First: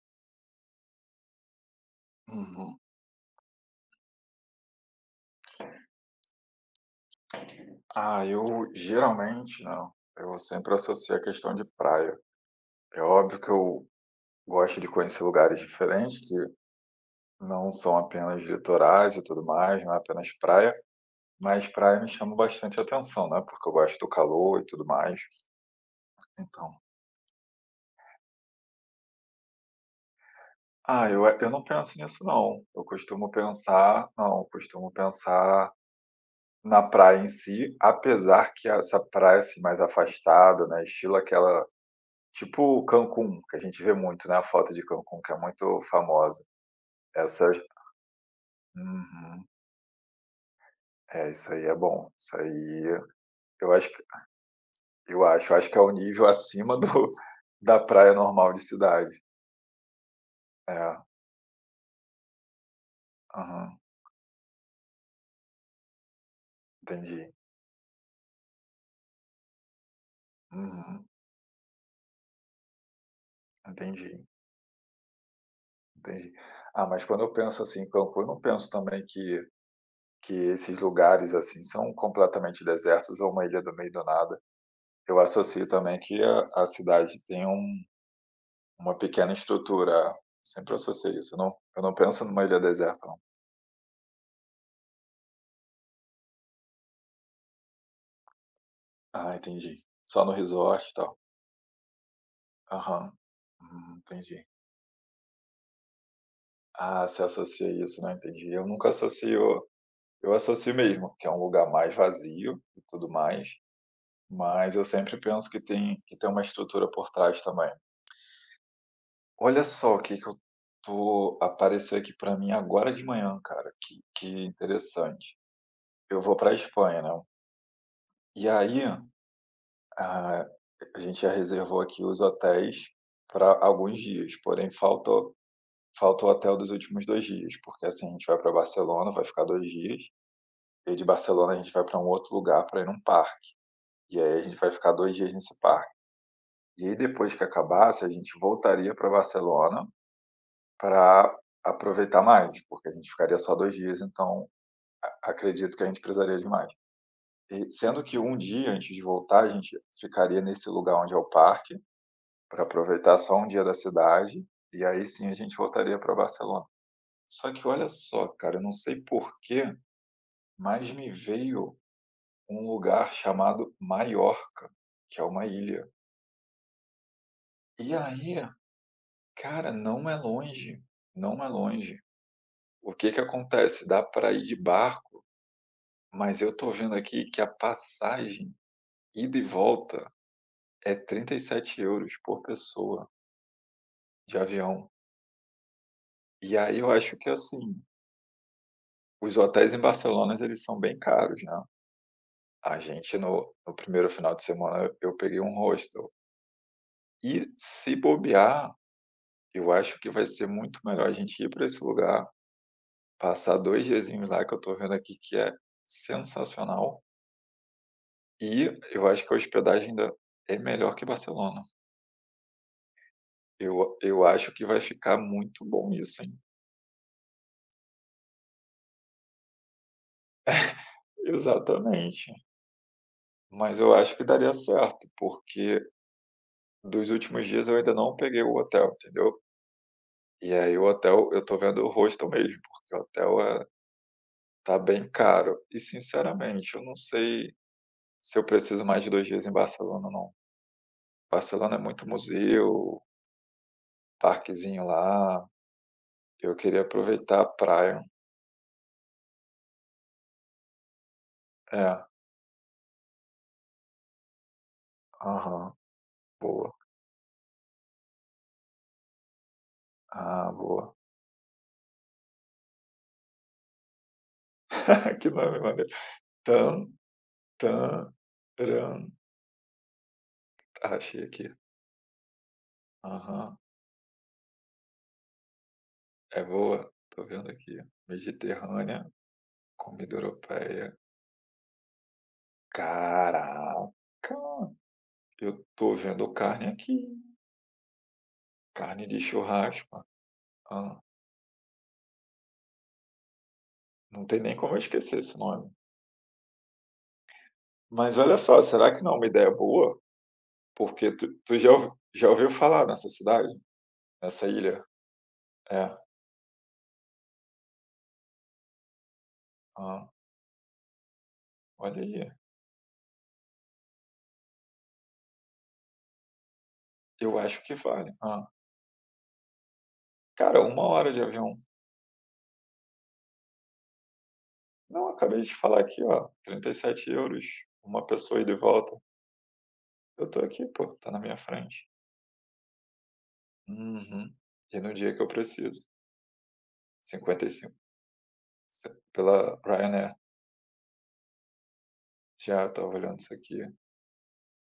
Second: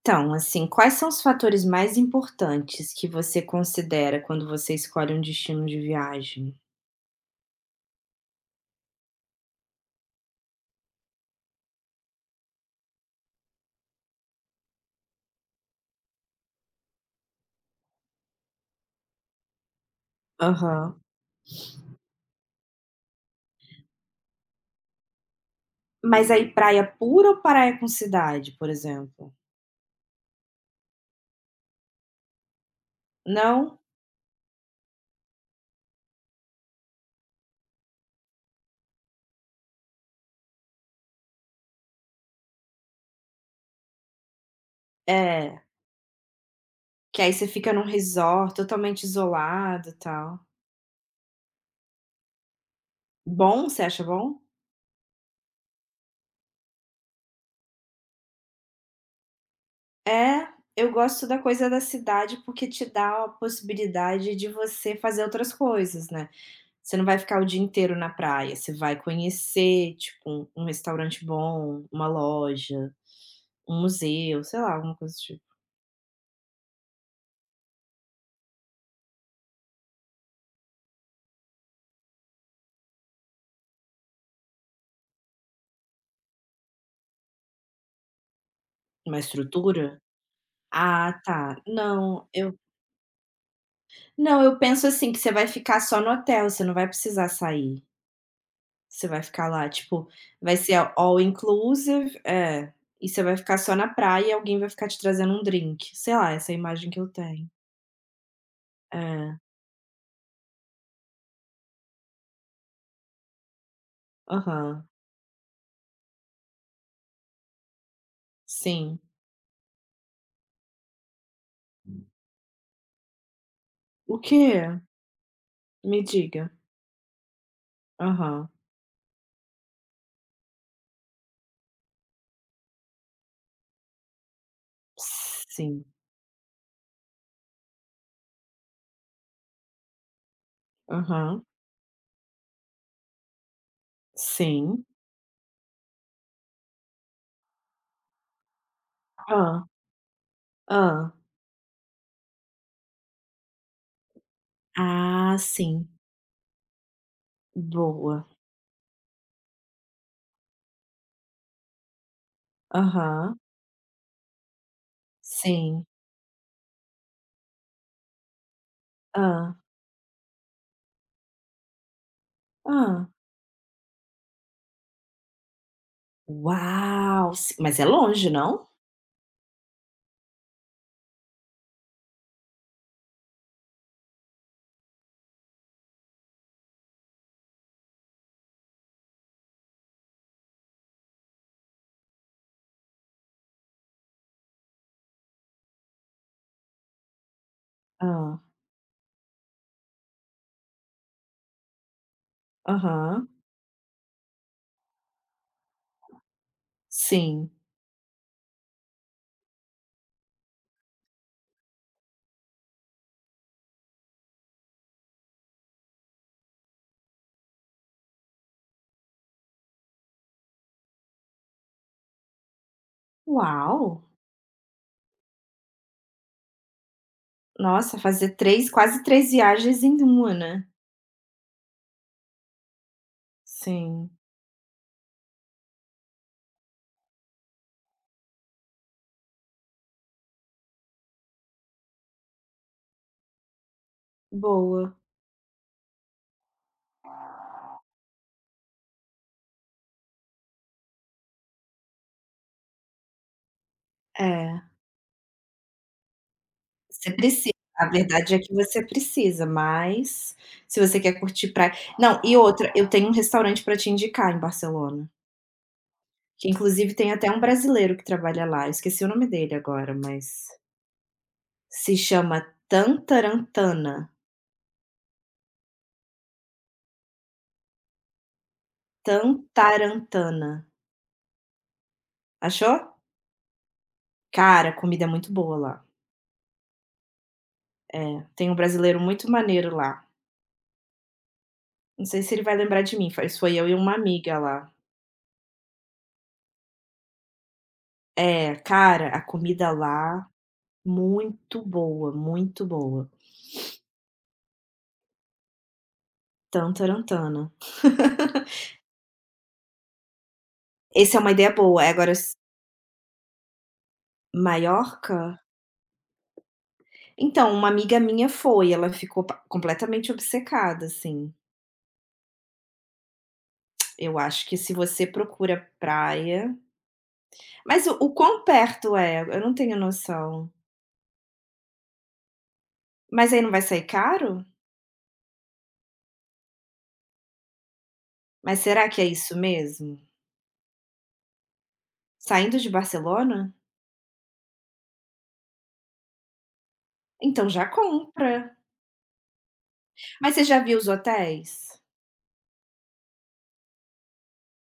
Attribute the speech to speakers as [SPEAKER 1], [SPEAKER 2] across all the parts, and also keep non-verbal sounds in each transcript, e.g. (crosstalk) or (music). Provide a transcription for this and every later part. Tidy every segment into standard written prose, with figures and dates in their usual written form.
[SPEAKER 1] Então, assim, quais são os fatores mais
[SPEAKER 2] Uhum.
[SPEAKER 1] importantes que você considera quando você escolhe um destino de viagem?
[SPEAKER 2] Ah, eu geralmente não. Eu sempre associo a questão de praia. É óbvio que eu gosto de conhecer lugares diferentes, que não são apenas litorais e tudo mais, não é apenas praia,
[SPEAKER 1] Aham.
[SPEAKER 2] mas praia me chama bastante atenção, né? Porque eu gosto do calor e tudo mais.
[SPEAKER 1] Mas aí
[SPEAKER 2] Então,
[SPEAKER 1] praia pura ou praia com cidade, por exemplo?
[SPEAKER 2] ah, eu não penso nisso, não. Eu costumo
[SPEAKER 1] Não?
[SPEAKER 2] pensar, não, eu costumo pensar na praia em si, apesar que essa praia assim, mais afastada, né? Estilo aquela, tipo Cancún, que a gente vê muito, né, a foto de Cancún, que é
[SPEAKER 1] É,
[SPEAKER 2] muito famosa.
[SPEAKER 1] que aí você
[SPEAKER 2] Essas
[SPEAKER 1] fica num resort totalmente
[SPEAKER 2] Uhum.
[SPEAKER 1] isolado, e tal.
[SPEAKER 2] É, isso aí é bom. Isso aí
[SPEAKER 1] Bom?
[SPEAKER 2] eu
[SPEAKER 1] Você
[SPEAKER 2] acho
[SPEAKER 1] acha
[SPEAKER 2] que
[SPEAKER 1] bom?
[SPEAKER 2] eu acho que é o nível acima do da praia normal de cidade.
[SPEAKER 1] É, eu
[SPEAKER 2] É,
[SPEAKER 1] gosto da coisa da cidade porque te dá a
[SPEAKER 2] aham,
[SPEAKER 1] possibilidade de você fazer outras coisas, né? Você não vai
[SPEAKER 2] entendi.
[SPEAKER 1] ficar o dia inteiro na praia, você vai conhecer, tipo, um
[SPEAKER 2] Uhum,
[SPEAKER 1] restaurante bom, uma loja, um
[SPEAKER 2] entendi,
[SPEAKER 1] museu, sei lá, alguma coisa do tipo.
[SPEAKER 2] entendi. Ah, mas quando eu penso, assim, em Cancún, eu não penso também que esses lugares, assim, são completamente desertos ou uma ilha do meio do nada. Eu associo também que a cidade tem uma
[SPEAKER 1] Uma
[SPEAKER 2] pequena
[SPEAKER 1] estrutura?
[SPEAKER 2] estrutura. Sempre
[SPEAKER 1] Ah,
[SPEAKER 2] associei isso, eu não
[SPEAKER 1] tá.
[SPEAKER 2] eu não penso
[SPEAKER 1] Não,
[SPEAKER 2] numa
[SPEAKER 1] eu
[SPEAKER 2] ilha deserta não.
[SPEAKER 1] não, eu penso assim, que você vai ficar só no hotel, você não vai precisar sair. Você vai
[SPEAKER 2] Ah,
[SPEAKER 1] ficar lá,
[SPEAKER 2] entendi.
[SPEAKER 1] tipo,
[SPEAKER 2] Só no
[SPEAKER 1] vai ser
[SPEAKER 2] resort e tal.
[SPEAKER 1] all inclusive é, e
[SPEAKER 2] Aham.
[SPEAKER 1] você vai ficar só na praia e
[SPEAKER 2] Entendi.
[SPEAKER 1] alguém vai ficar te trazendo um drink. Sei lá, essa é a imagem que
[SPEAKER 2] Ah,
[SPEAKER 1] eu
[SPEAKER 2] você
[SPEAKER 1] tenho.
[SPEAKER 2] associa isso, não entendi. Eu nunca
[SPEAKER 1] É,
[SPEAKER 2] associo, eu associo mesmo, que é um lugar mais vazio e tudo mais, mas eu
[SPEAKER 1] aham,
[SPEAKER 2] sempre penso que tem uma estrutura por trás também.
[SPEAKER 1] sim.
[SPEAKER 2] Olha só o que que eu tô apareceu aqui para mim agora de manhã, cara, que
[SPEAKER 1] O
[SPEAKER 2] que
[SPEAKER 1] quê?
[SPEAKER 2] interessante.
[SPEAKER 1] Me
[SPEAKER 2] Eu vou
[SPEAKER 1] diga.
[SPEAKER 2] pra Espanha, né, e
[SPEAKER 1] Aham.
[SPEAKER 2] aí ah, a gente já reservou aqui os hotéis para alguns dias, porém falta
[SPEAKER 1] Sim.
[SPEAKER 2] falta o hotel dos últimos 2 dias, porque, assim, a gente vai para Barcelona, vai ficar 2 dias, e de
[SPEAKER 1] Aham.
[SPEAKER 2] Barcelona a gente vai para um outro lugar para ir num parque, e aí a gente vai
[SPEAKER 1] Sim.
[SPEAKER 2] ficar 2 dias nesse parque. E aí depois que acabasse, a gente voltaria para
[SPEAKER 1] Hã.
[SPEAKER 2] Barcelona
[SPEAKER 1] Hã.
[SPEAKER 2] para aproveitar mais, porque a gente ficaria só 2 dias, então a
[SPEAKER 1] Ah,
[SPEAKER 2] acredito que a
[SPEAKER 1] sim.
[SPEAKER 2] gente precisaria de mais. E sendo que
[SPEAKER 1] Boa.
[SPEAKER 2] um dia antes de voltar, a gente ficaria nesse lugar onde é o parque, para aproveitar só
[SPEAKER 1] Aham.
[SPEAKER 2] um dia da cidade, e aí sim a gente
[SPEAKER 1] Sim.
[SPEAKER 2] voltaria para Barcelona. Só que olha só, cara, eu não sei por
[SPEAKER 1] Hã.
[SPEAKER 2] quê, mas me veio um
[SPEAKER 1] Hã.
[SPEAKER 2] lugar chamado Maiorca, que é uma ilha.
[SPEAKER 1] Uau! Si mas é
[SPEAKER 2] E
[SPEAKER 1] longe,
[SPEAKER 2] aí,
[SPEAKER 1] não?
[SPEAKER 2] cara, não é longe, não é longe. O que que acontece? Dá para ir de barco, mas eu tô vendo aqui que a passagem ida e volta é 37 euros por pessoa de avião. E aí eu acho que, assim,
[SPEAKER 1] Hã.
[SPEAKER 2] os hotéis em Barcelona eles são bem caros, né. A gente
[SPEAKER 1] Aham.
[SPEAKER 2] no primeiro final de semana eu peguei um hostel. E
[SPEAKER 1] Sim.
[SPEAKER 2] se bobear, eu acho que vai ser muito melhor a gente ir para esse lugar, passar 2 diazinhos lá, que eu tô vendo aqui que é sensacional, e eu acho que a hospedagem ainda é melhor que Barcelona.
[SPEAKER 1] Uau!
[SPEAKER 2] Eu acho que vai ficar muito bom isso, hein.
[SPEAKER 1] Nossa, fazer três, quase três viagens em uma, né.
[SPEAKER 2] Exatamente. Mas eu
[SPEAKER 1] Sim.
[SPEAKER 2] acho que daria certo, porque dos últimos dias eu ainda não peguei o hotel, entendeu. E aí o hotel eu tô vendo o hostel mesmo, porque o hotel tá
[SPEAKER 1] Boa.
[SPEAKER 2] bem caro. E sinceramente, eu não sei se eu preciso mais de 2 dias em Barcelona ou não. Barcelona é muito museu,
[SPEAKER 1] É,
[SPEAKER 2] parquezinho lá, eu queria
[SPEAKER 1] você
[SPEAKER 2] aproveitar a
[SPEAKER 1] precisa. A
[SPEAKER 2] praia.
[SPEAKER 1] verdade é que você precisa, mas se você quer curtir praia
[SPEAKER 2] É,
[SPEAKER 1] não, e outra, eu tenho um restaurante pra te indicar em Barcelona.
[SPEAKER 2] aham,
[SPEAKER 1] Que
[SPEAKER 2] boa.
[SPEAKER 1] inclusive tem até um brasileiro que trabalha lá, eu esqueci o nome dele agora, mas
[SPEAKER 2] Ah, boa.
[SPEAKER 1] se chama Tantarantana,
[SPEAKER 2] (laughs) Que nome maneiro. Tan Tanran
[SPEAKER 1] Tantarantana.
[SPEAKER 2] ah, achei aqui.
[SPEAKER 1] Achou?
[SPEAKER 2] Aham,
[SPEAKER 1] Cara, a comida é muito boa lá.
[SPEAKER 2] é boa, tô vendo aqui.
[SPEAKER 1] É, tem um brasileiro
[SPEAKER 2] Mediterrânea,
[SPEAKER 1] muito maneiro lá.
[SPEAKER 2] comida europeia.
[SPEAKER 1] Não sei se ele vai lembrar de mim, faz foi eu e
[SPEAKER 2] Caraca,
[SPEAKER 1] uma amiga lá.
[SPEAKER 2] eu tô vendo carne aqui,
[SPEAKER 1] É,
[SPEAKER 2] carne
[SPEAKER 1] cara,
[SPEAKER 2] de
[SPEAKER 1] a comida
[SPEAKER 2] churrasco.
[SPEAKER 1] lá muito boa, muito boa.
[SPEAKER 2] Não tem nem como eu esquecer esse nome.
[SPEAKER 1] Tantarantana.
[SPEAKER 2] Mas olha só, será que não é uma ideia boa? Porque
[SPEAKER 1] Essa é
[SPEAKER 2] tu
[SPEAKER 1] uma ideia
[SPEAKER 2] tu já
[SPEAKER 1] boa, eh,
[SPEAKER 2] ouvi
[SPEAKER 1] agora
[SPEAKER 2] já
[SPEAKER 1] s
[SPEAKER 2] ouviu falar nessa cidade? Nessa ilha?
[SPEAKER 1] Maiorca?
[SPEAKER 2] É.
[SPEAKER 1] Então, uma amiga minha foi, ela ficou pa
[SPEAKER 2] Hã.
[SPEAKER 1] completamente obcecada, assim.
[SPEAKER 2] Olha aí,
[SPEAKER 1] Eu acho que se você procura praia
[SPEAKER 2] eu acho que
[SPEAKER 1] mas o
[SPEAKER 2] vale.
[SPEAKER 1] quão
[SPEAKER 2] Hã.
[SPEAKER 1] perto é? Eu não tenho noção.
[SPEAKER 2] Cara, uma hora de avião.
[SPEAKER 1] Mas aí não vai sair caro?
[SPEAKER 2] Não, acabei de falar aqui, ó, 37 euros uma pessoa ida e
[SPEAKER 1] Mas será
[SPEAKER 2] volta.
[SPEAKER 1] que é isso mesmo?
[SPEAKER 2] Eu tô aqui, pô, tá na minha frente.
[SPEAKER 1] Saindo de Barcelona?
[SPEAKER 2] Uhum. E no dia que eu preciso,
[SPEAKER 1] Então já
[SPEAKER 2] 55
[SPEAKER 1] compra.
[SPEAKER 2] se pela Ryanair.
[SPEAKER 1] Mas você já viu os hotéis?
[SPEAKER 2] Já, eu estava olhando isso aqui.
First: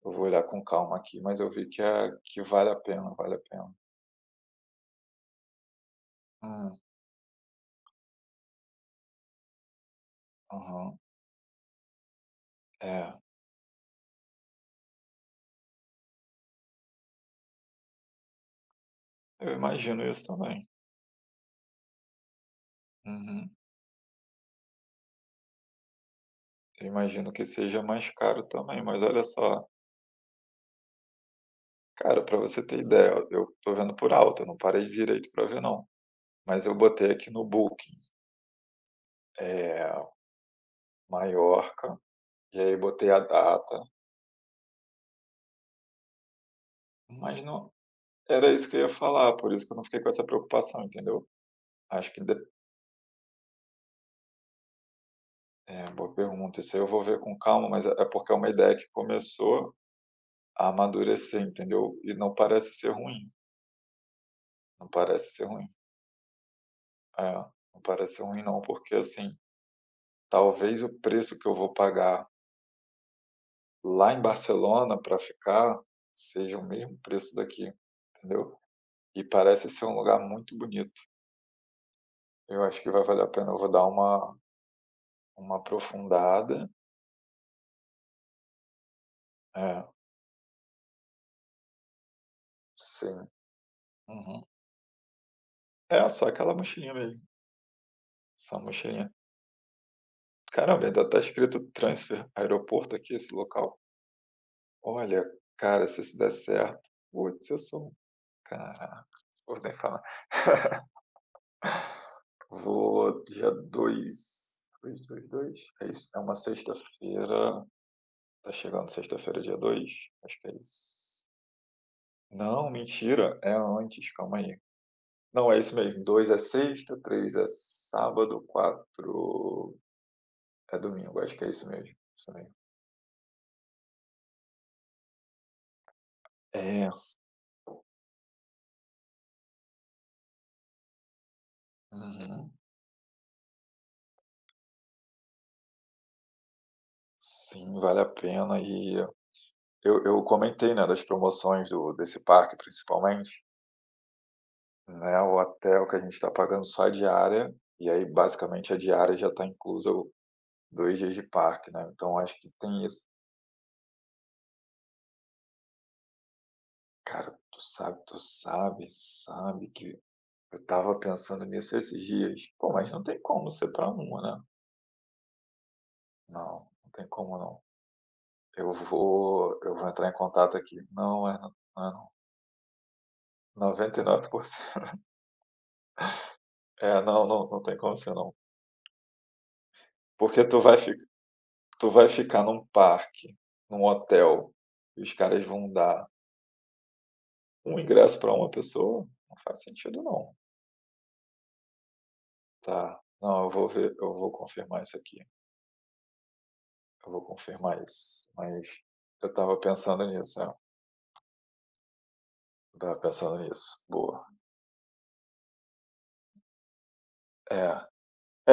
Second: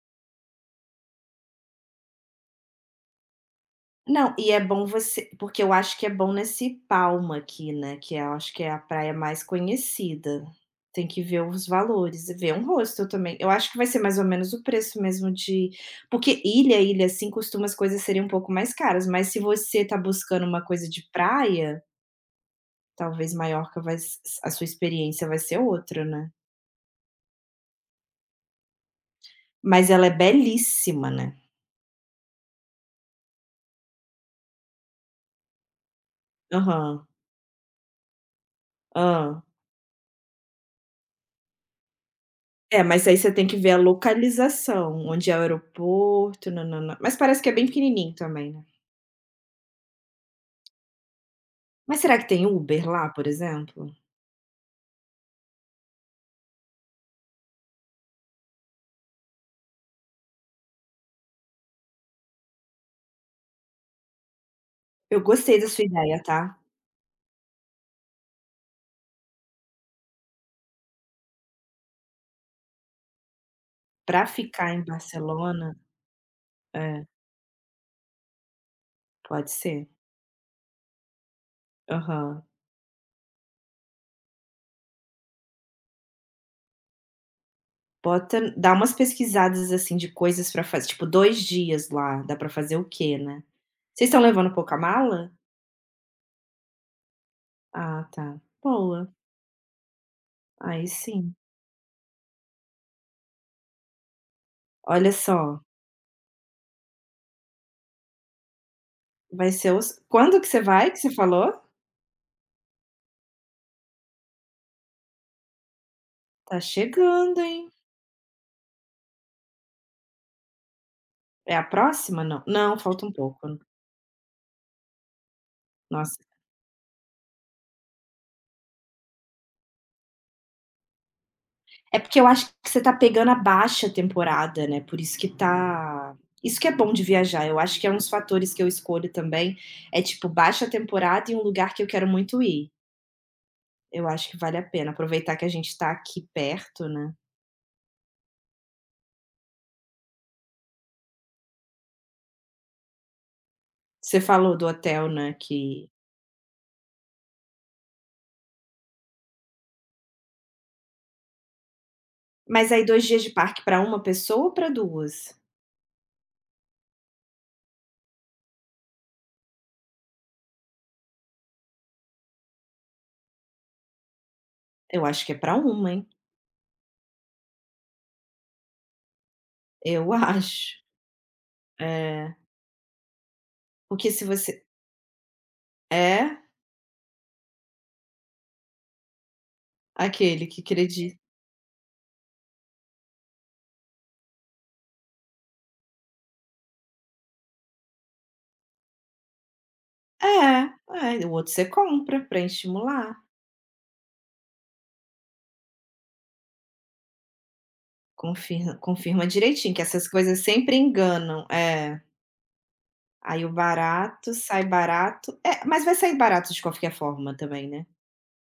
[SPEAKER 2] Eu vou olhar com calma aqui, mas eu vi que é que vale a pena, vale a pena.
[SPEAKER 1] Não, e é bom você porque eu acho que é bom nesse
[SPEAKER 2] Hum,
[SPEAKER 1] Palma aqui, né, que é, eu acho que é a praia mais conhecida.
[SPEAKER 2] aham.
[SPEAKER 1] Tem que ver os valores e ver um rosto
[SPEAKER 2] É,
[SPEAKER 1] também. Eu acho que vai ser mais ou menos o preço mesmo de porque ilha, ilha, assim, costuma as coisas serem um pouco mais caras, mas se
[SPEAKER 2] eu
[SPEAKER 1] você tá
[SPEAKER 2] imagino isso
[SPEAKER 1] buscando uma
[SPEAKER 2] também.
[SPEAKER 1] coisa de praia, talvez
[SPEAKER 2] Uhum.
[SPEAKER 1] Maiorca vai s a sua experiência vai ser outra, né.
[SPEAKER 2] Eu imagino que seja mais caro também, mas olha só,
[SPEAKER 1] Mas ela é belíssima, né.
[SPEAKER 2] cara, para você ter ideia, eu tô vendo por alto, eu não parei direito para ver não, mas eu
[SPEAKER 1] Aham.
[SPEAKER 2] botei aqui no Booking,
[SPEAKER 1] Hã.
[SPEAKER 2] é Maiorca, e aí
[SPEAKER 1] É, mas
[SPEAKER 2] botei
[SPEAKER 1] aí
[SPEAKER 2] a
[SPEAKER 1] você tem que ver a
[SPEAKER 2] data,
[SPEAKER 1] localização, onde é o aeroporto, nã Mas
[SPEAKER 2] mas
[SPEAKER 1] parece que é bem
[SPEAKER 2] não
[SPEAKER 1] pequenininho
[SPEAKER 2] era
[SPEAKER 1] também, né.
[SPEAKER 2] isso que eu ia falar, por isso que eu não fiquei com essa preocupação, entendeu?
[SPEAKER 1] Mas
[SPEAKER 2] Acho
[SPEAKER 1] será
[SPEAKER 2] que
[SPEAKER 1] que
[SPEAKER 2] de
[SPEAKER 1] tem Uber lá, por exemplo?
[SPEAKER 2] é, boa pergunta, isso aí eu vou ver com calma, mas é porque é uma ideia que começou a amadurecer, entendeu? E não parece ser ruim, não
[SPEAKER 1] Eu
[SPEAKER 2] parece ser
[SPEAKER 1] gostei
[SPEAKER 2] ruim.
[SPEAKER 1] da sua ideia, tá.
[SPEAKER 2] É, não parece ruim não, porque assim, talvez o preço que eu vou pagar lá em
[SPEAKER 1] Pra ficar em
[SPEAKER 2] Barcelona para
[SPEAKER 1] Barcelona
[SPEAKER 2] ficar, seja o mesmo
[SPEAKER 1] é,
[SPEAKER 2] preço daqui, entendeu? E
[SPEAKER 1] pode
[SPEAKER 2] parece ser
[SPEAKER 1] ser.
[SPEAKER 2] um lugar muito bonito.
[SPEAKER 1] Aham.
[SPEAKER 2] Eu acho que vai valer a pena, eu vou dar uma aprofundada.
[SPEAKER 1] Bota dá umas pesquisadas,
[SPEAKER 2] É,
[SPEAKER 1] assim, de coisas pra fazer, tipo, 2 dias lá, dá pra fazer o quê,
[SPEAKER 2] sim.
[SPEAKER 1] né. Vocês estão
[SPEAKER 2] Uhum.
[SPEAKER 1] levando pouca mala?
[SPEAKER 2] É, só aquela mochilinha mesmo,
[SPEAKER 1] Ah, tá.
[SPEAKER 2] só a
[SPEAKER 1] Boa,
[SPEAKER 2] mochilinha. Caramba,
[SPEAKER 1] aí
[SPEAKER 2] ainda tá
[SPEAKER 1] sim.
[SPEAKER 2] escrito transfer aeroporto aqui, esse local.
[SPEAKER 1] Olha
[SPEAKER 2] Olha,
[SPEAKER 1] só,
[SPEAKER 2] cara, se isso der certo, putz, eu sou um caraca,
[SPEAKER 1] vai
[SPEAKER 2] vou nem
[SPEAKER 1] ser os
[SPEAKER 2] falar.
[SPEAKER 1] quando que você vai que você falou?
[SPEAKER 2] Vou dia 2, 2, 2, 2. É isso. É uma
[SPEAKER 1] Tá chegando,
[SPEAKER 2] sexta-feira.
[SPEAKER 1] hein.
[SPEAKER 2] Tá chegando sexta-feira, dia 2. Acho que é isso.
[SPEAKER 1] É a próxima? Não.
[SPEAKER 2] Não,
[SPEAKER 1] Não, falta um
[SPEAKER 2] mentira.
[SPEAKER 1] pouco.
[SPEAKER 2] É antes, calma aí. Não, é isso mesmo.
[SPEAKER 1] Nossa.
[SPEAKER 2] 2 é sexta, 3 é sábado, 4 é domingo. Acho que é isso mesmo.
[SPEAKER 1] É porque eu
[SPEAKER 2] Isso
[SPEAKER 1] acho
[SPEAKER 2] mesmo.
[SPEAKER 1] que você tá pegando a baixa temporada, né, por isso que tá. Isso que é
[SPEAKER 2] É.
[SPEAKER 1] bom de viajar, eu acho que é um dos fatores que eu escolho também, é tipo baixa temporada e um lugar que eu quero muito
[SPEAKER 2] Uhum.
[SPEAKER 1] ir. Eu acho que vale a pena aproveitar que a gente tá aqui perto, né.
[SPEAKER 2] Sim, vale a pena. E eu comentei, né, das promoções desse parque, principalmente.
[SPEAKER 1] Você falou do hotel,
[SPEAKER 2] Né,
[SPEAKER 1] né,
[SPEAKER 2] o hotel
[SPEAKER 1] que
[SPEAKER 2] que a gente está pagando só a diária, e aí basicamente a diária já está inclusa o 2 dias de parque, né, então acho que
[SPEAKER 1] mas
[SPEAKER 2] tem
[SPEAKER 1] aí
[SPEAKER 2] isso.
[SPEAKER 1] 2 dias de parque pra uma pessoa ou pra 2?
[SPEAKER 2] Cara, tu sabe que eu tava pensando nisso esses dias. Pô, mas não tem como ser para uma, né.
[SPEAKER 1] Eu acho que é pra uma, hein.
[SPEAKER 2] Não, não tem como não. Eu vou entrar em
[SPEAKER 1] Eu (laughs)
[SPEAKER 2] contato aqui.
[SPEAKER 1] acho.
[SPEAKER 2] Não, é não, não é não.
[SPEAKER 1] É.
[SPEAKER 2] noventa e
[SPEAKER 1] Porque se
[SPEAKER 2] nove por
[SPEAKER 1] você
[SPEAKER 2] cento
[SPEAKER 1] é?
[SPEAKER 2] (laughs) É, não, não, não tem como ser não. Porque
[SPEAKER 1] Aquele que acredi.
[SPEAKER 2] tu vai ficar num parque, num hotel, e os caras vão dar um ingresso para uma pessoa? Não faz sentido não.
[SPEAKER 1] É, é, o outro você compra para
[SPEAKER 2] Tá,
[SPEAKER 1] estimular.
[SPEAKER 2] não, eu vou ver, eu vou confirmar isso aqui, eu vou confirmar isso, mas
[SPEAKER 1] Confirma confirma
[SPEAKER 2] eu estava
[SPEAKER 1] direitinho, que
[SPEAKER 2] pensando
[SPEAKER 1] essas coisas
[SPEAKER 2] nisso, eu
[SPEAKER 1] sempre enganam. É.
[SPEAKER 2] estava pensando
[SPEAKER 1] Aí o
[SPEAKER 2] nisso, boa.
[SPEAKER 1] barato sai barato. É, mas vai sair barato de qualquer forma também,
[SPEAKER 2] É,
[SPEAKER 1] né.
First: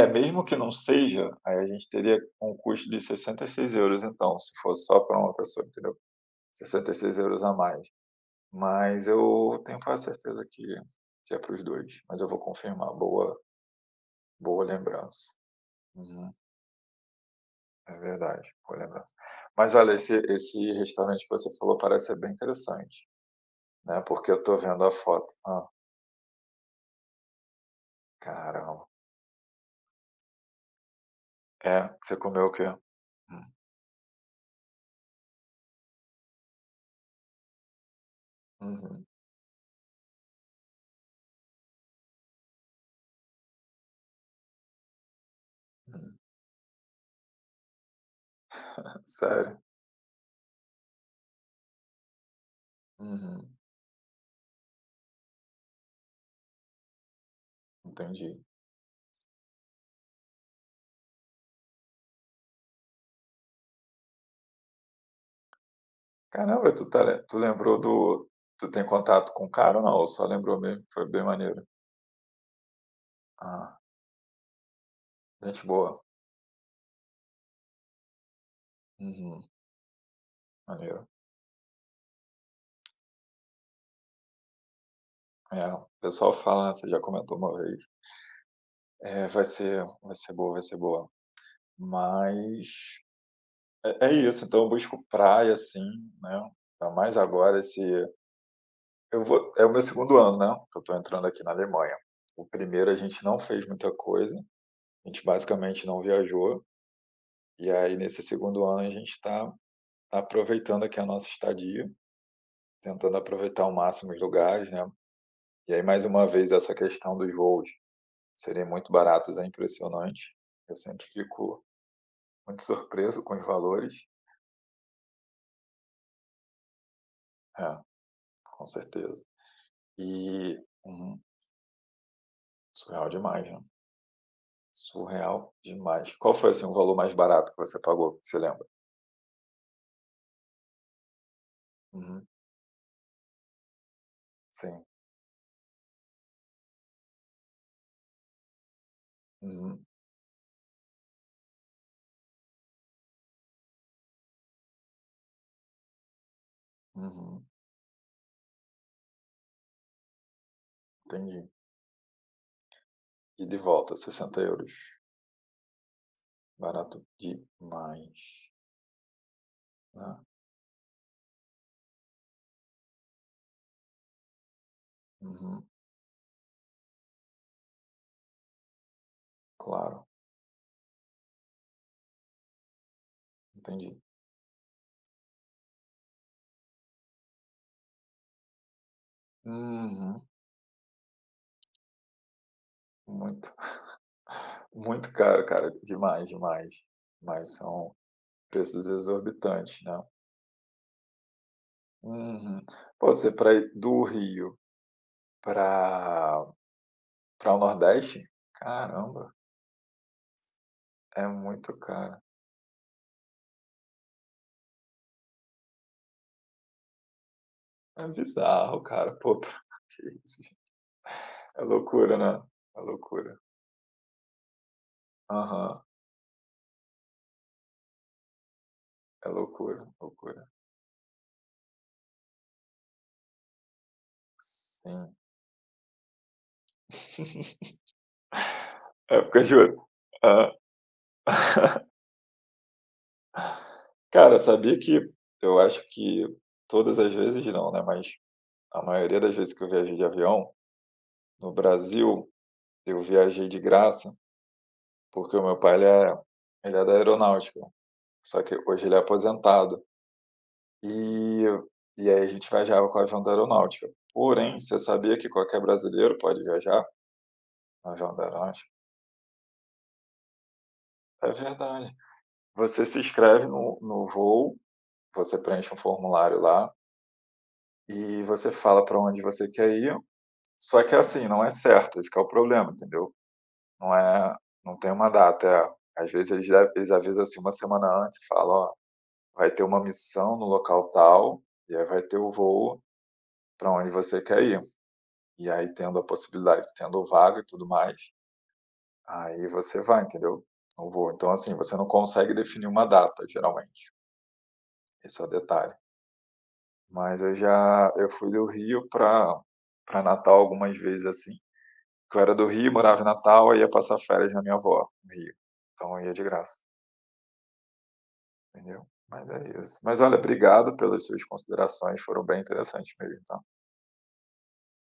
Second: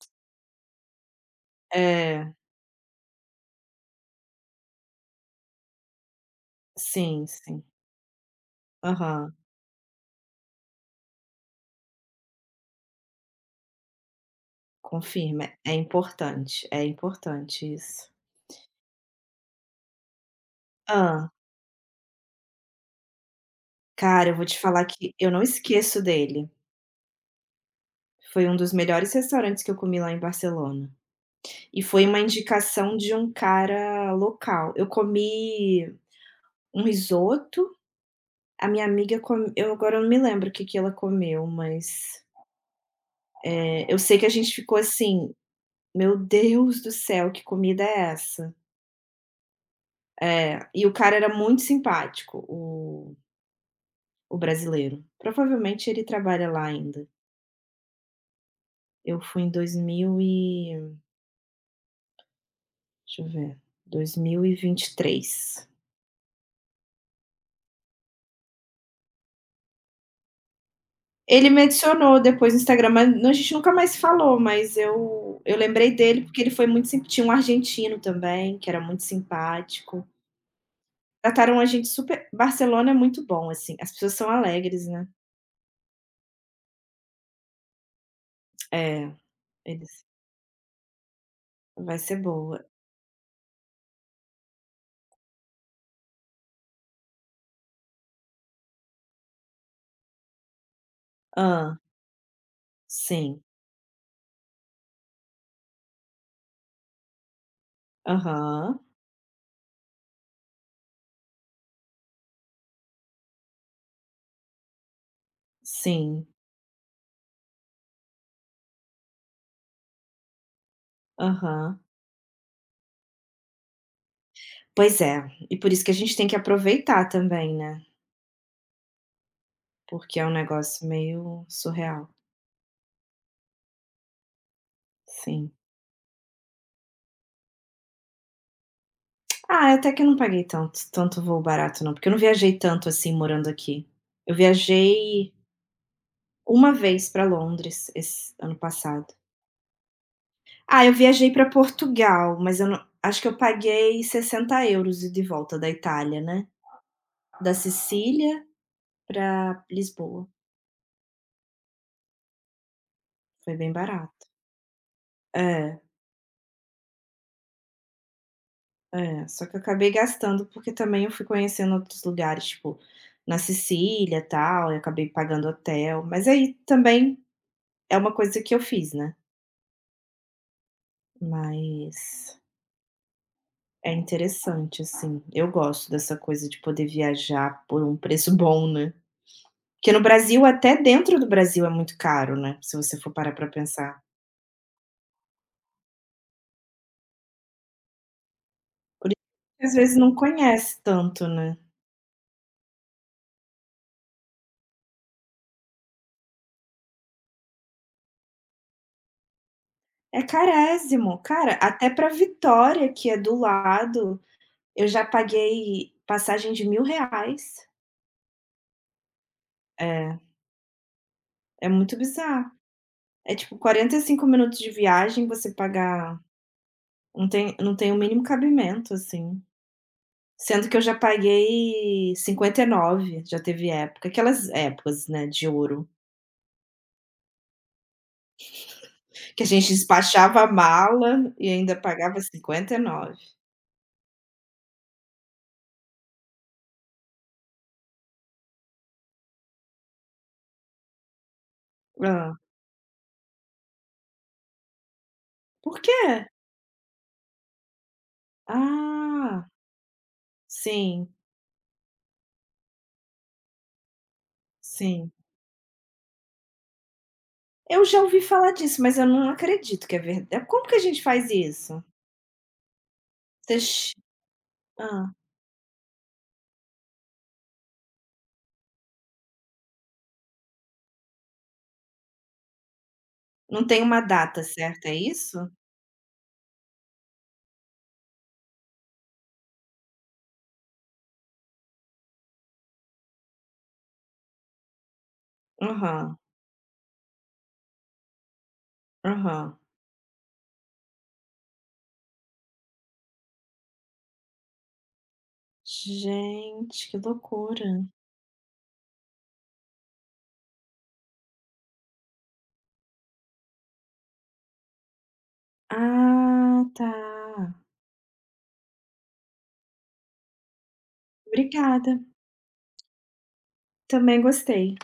[SPEAKER 2] é, mesmo que não seja, aí a gente teria
[SPEAKER 1] É,
[SPEAKER 2] um custo de 66 euros então, se fosse só para uma pessoa, entendeu? sessenta e seis
[SPEAKER 1] sim,
[SPEAKER 2] euros a
[SPEAKER 1] sim.
[SPEAKER 2] mais, mas
[SPEAKER 1] Aham.
[SPEAKER 2] eu tenho quase certeza que é para os dois, mas eu vou confirmar, boa boa lembrança.
[SPEAKER 1] Confirma,
[SPEAKER 2] Uhum.
[SPEAKER 1] é importante
[SPEAKER 2] É
[SPEAKER 1] isso.
[SPEAKER 2] verdade, boa lembrança. Mas olha, esse restaurante que
[SPEAKER 1] Ah,
[SPEAKER 2] você falou parece ser bem interessante, né,
[SPEAKER 1] cara,
[SPEAKER 2] porque
[SPEAKER 1] eu
[SPEAKER 2] eu
[SPEAKER 1] vou
[SPEAKER 2] tô
[SPEAKER 1] te
[SPEAKER 2] vendo
[SPEAKER 1] falar
[SPEAKER 2] a
[SPEAKER 1] que eu
[SPEAKER 2] foto.
[SPEAKER 1] não
[SPEAKER 2] Ah,
[SPEAKER 1] esqueço dele. Foi um dos
[SPEAKER 2] caramba.
[SPEAKER 1] melhores restaurantes que eu comi lá em Barcelona. E
[SPEAKER 2] É,
[SPEAKER 1] foi
[SPEAKER 2] você
[SPEAKER 1] uma
[SPEAKER 2] comeu o quê?
[SPEAKER 1] indicação de um
[SPEAKER 2] Hum,
[SPEAKER 1] cara local. Eu comi um risoto, a minha
[SPEAKER 2] uhum,
[SPEAKER 1] amiga come eu agora não me lembro o que que ela comeu, mas, eh, eu sei que a gente ficou assim:
[SPEAKER 2] hum.
[SPEAKER 1] "Meu Deus do céu, que comida é essa?".
[SPEAKER 2] Sério?
[SPEAKER 1] É, e o cara era muito simpático, o
[SPEAKER 2] Uhum,
[SPEAKER 1] o brasileiro. Provavelmente ele trabalha lá ainda.
[SPEAKER 2] entendi.
[SPEAKER 1] Eu fui em 2000 e deixa eu ver, 2023.
[SPEAKER 2] Caramba, tu tá le tu lembrou do tu tem contato com o cara ou não? Ou só lembrou mesmo, foi bem
[SPEAKER 1] Ele me
[SPEAKER 2] maneiro?
[SPEAKER 1] adicionou depois no Instagram, mas a gente nunca
[SPEAKER 2] Ah,
[SPEAKER 1] mais se falou, mas eu
[SPEAKER 2] gente
[SPEAKER 1] lembrei
[SPEAKER 2] boa.
[SPEAKER 1] dele porque ele foi muito simpático tinha um argentino também, que era muito
[SPEAKER 2] Uhum,
[SPEAKER 1] simpático.
[SPEAKER 2] maneiro.
[SPEAKER 1] Trataram a gente super. Barcelona é muito bom, assim, as pessoas são alegres, né.
[SPEAKER 2] É, o pessoal fala, né, você já comentou uma vez.
[SPEAKER 1] É,
[SPEAKER 2] É, vai ser
[SPEAKER 1] eles
[SPEAKER 2] vai ser boa, vai ser boa,
[SPEAKER 1] vai ser boa.
[SPEAKER 2] mas é isso, então eu busco praia, assim, né, ainda mais agora esse eu vou é o meu segundo ano, né, que eu tô entrando aqui na
[SPEAKER 1] Ah,
[SPEAKER 2] Alemanha. O primeiro a gente não
[SPEAKER 1] sim.
[SPEAKER 2] fez muita coisa, a gente basicamente não viajou, e aí nesse segundo
[SPEAKER 1] Aham.
[SPEAKER 2] ano a gente está aproveitando aqui a nossa estadia, tentando aproveitar ao máximo os lugares, né. E aí mais uma
[SPEAKER 1] Sim.
[SPEAKER 2] vez essa questão dos voos serem muito baratos é impressionante, eu sempre fico
[SPEAKER 1] Aham.
[SPEAKER 2] muito surpreso com os valores.
[SPEAKER 1] Pois é, e por isso que a gente tem que aproveitar também,
[SPEAKER 2] É,
[SPEAKER 1] né,
[SPEAKER 2] com certeza.
[SPEAKER 1] porque é um
[SPEAKER 2] E
[SPEAKER 1] negócio
[SPEAKER 2] uhum,
[SPEAKER 1] meio surreal.
[SPEAKER 2] surreal demais, né. Surreal
[SPEAKER 1] Sim.
[SPEAKER 2] demais. Qual foi, assim, o valor mais barato que você pagou, você lembra?
[SPEAKER 1] Ah, é até que eu não paguei tanto voo barato não, porque eu não
[SPEAKER 2] Uhum,
[SPEAKER 1] viajei tanto assim morando aqui. Eu
[SPEAKER 2] sim.
[SPEAKER 1] viajei uma vez para Londres esse ano passado.
[SPEAKER 2] Uhum,
[SPEAKER 1] Ah, eu viajei para Portugal, mas eu não acho que eu paguei 60 euros ida e de volta da Itália, né.
[SPEAKER 2] uhum,
[SPEAKER 1] Da Sicília para Lisboa,
[SPEAKER 2] entendi. E
[SPEAKER 1] foi
[SPEAKER 2] de
[SPEAKER 1] bem
[SPEAKER 2] volta,
[SPEAKER 1] barato.
[SPEAKER 2] 60 euros,
[SPEAKER 1] É,
[SPEAKER 2] barato demais,
[SPEAKER 1] é, só que eu acabei
[SPEAKER 2] né.
[SPEAKER 1] gastando, porque também eu fui conhecendo outros lugares, tipo, na Sicília, e tal, e acabei pagando
[SPEAKER 2] Uhum,
[SPEAKER 1] hotel, mas aí também é uma coisa que eu fiz, né.
[SPEAKER 2] claro,
[SPEAKER 1] Mas é
[SPEAKER 2] entendi.
[SPEAKER 1] interessante, assim, eu gosto dessa coisa de poder viajar por um preço bom, né. Porque no
[SPEAKER 2] Uhum,
[SPEAKER 1] Brasil, até dentro do Brasil é muito caro, né, se você for parar pra
[SPEAKER 2] muito,
[SPEAKER 1] pensar.
[SPEAKER 2] (laughs) muito caro, cara, demais, demais. Mas são preços
[SPEAKER 1] Por isso, que às
[SPEAKER 2] exorbitantes,
[SPEAKER 1] vezes
[SPEAKER 2] né.
[SPEAKER 1] não conhece tanto, né.
[SPEAKER 2] Uhum. Pô, você para ir do Rio para para o Nordeste? Caramba,
[SPEAKER 1] É carésimo.
[SPEAKER 2] é
[SPEAKER 1] Cara,
[SPEAKER 2] muito
[SPEAKER 1] até pra
[SPEAKER 2] caro.
[SPEAKER 1] Vitória, que é do lado, eu já paguei passagem de R$ 1.000.
[SPEAKER 2] É bizarro, cara. Pô, (laughs) que
[SPEAKER 1] É,
[SPEAKER 2] isso, gente. É
[SPEAKER 1] é muito
[SPEAKER 2] loucura, né?
[SPEAKER 1] bizarro.
[SPEAKER 2] É
[SPEAKER 1] É
[SPEAKER 2] loucura.
[SPEAKER 1] tipo 45 minutos de viagem, você
[SPEAKER 2] Aham.
[SPEAKER 1] pagar não tem o mínimo cabimento,
[SPEAKER 2] É
[SPEAKER 1] assim.
[SPEAKER 2] loucura, loucura.
[SPEAKER 1] Sendo que eu já paguei 59. Já teve época aquelas épocas,
[SPEAKER 2] Sim.
[SPEAKER 1] né, de ouro.
[SPEAKER 2] (laughs) É, porque eu
[SPEAKER 1] Que a gente
[SPEAKER 2] juro.
[SPEAKER 1] despachava
[SPEAKER 2] Hã.
[SPEAKER 1] a mala e ainda
[SPEAKER 2] (laughs)
[SPEAKER 1] pagava 59.
[SPEAKER 2] Cara, sabia que eu acho que todas as vezes não, né, mas a maioria das vezes que eu viajei de avião, no
[SPEAKER 1] Hã.
[SPEAKER 2] Brasil, eu viajei de graça, porque o meu pai
[SPEAKER 1] Por
[SPEAKER 2] ele é
[SPEAKER 1] quê?
[SPEAKER 2] ele é da aeronáutica, só que hoje ele é
[SPEAKER 1] Ah,
[SPEAKER 2] aposentado.
[SPEAKER 1] sim,
[SPEAKER 2] E e aí a gente viajava com o avião da aeronáutica. Porém, você
[SPEAKER 1] sim.
[SPEAKER 2] sabia que qualquer brasileiro pode viajar
[SPEAKER 1] Eu
[SPEAKER 2] no
[SPEAKER 1] já
[SPEAKER 2] avião
[SPEAKER 1] ouvi
[SPEAKER 2] da
[SPEAKER 1] falar
[SPEAKER 2] aeronáutica?
[SPEAKER 1] disso, mas eu não acredito que é verdade. Como que a gente faz
[SPEAKER 2] É
[SPEAKER 1] isso?
[SPEAKER 2] verdade. Você se inscreve no
[SPEAKER 1] Vocês
[SPEAKER 2] no voo,
[SPEAKER 1] Hã.
[SPEAKER 2] você preenche um formulário lá e você fala para onde você quer ir, só que, é assim, não é certo, esse que é o problema, entendeu.
[SPEAKER 1] Não tem
[SPEAKER 2] Não
[SPEAKER 1] uma
[SPEAKER 2] é
[SPEAKER 1] data
[SPEAKER 2] não
[SPEAKER 1] certa,
[SPEAKER 2] tem
[SPEAKER 1] é
[SPEAKER 2] uma
[SPEAKER 1] isso?
[SPEAKER 2] data, às vezes eles avisam, assim, uma semana antes falam: "Ó, vai ter uma missão no local tal, e aí vai ter o voo para onde você quer ir". E aí tendo a
[SPEAKER 1] Aham,
[SPEAKER 2] possibilidade, tendo vaga e tudo mais, aí
[SPEAKER 1] aham.
[SPEAKER 2] você vai, entendeu? Não vou. Então, assim, você não consegue definir uma data, geralmente. Esse é o detalhe.
[SPEAKER 1] Gente, que
[SPEAKER 2] Mas eu
[SPEAKER 1] loucura.
[SPEAKER 2] já eu fui do Rio para Natal algumas vezes, assim. Que eu era do Rio, morava em Natal, aí ia passar férias na minha avó, no Rio. Então eu ia de graça,
[SPEAKER 1] Ah, tá.
[SPEAKER 2] entendeu? Mas é isso. Mas olha, obrigado pelas suas considerações,
[SPEAKER 1] Obrigada,
[SPEAKER 2] foram bem interessantes mesmo, tá?
[SPEAKER 1] também gostei.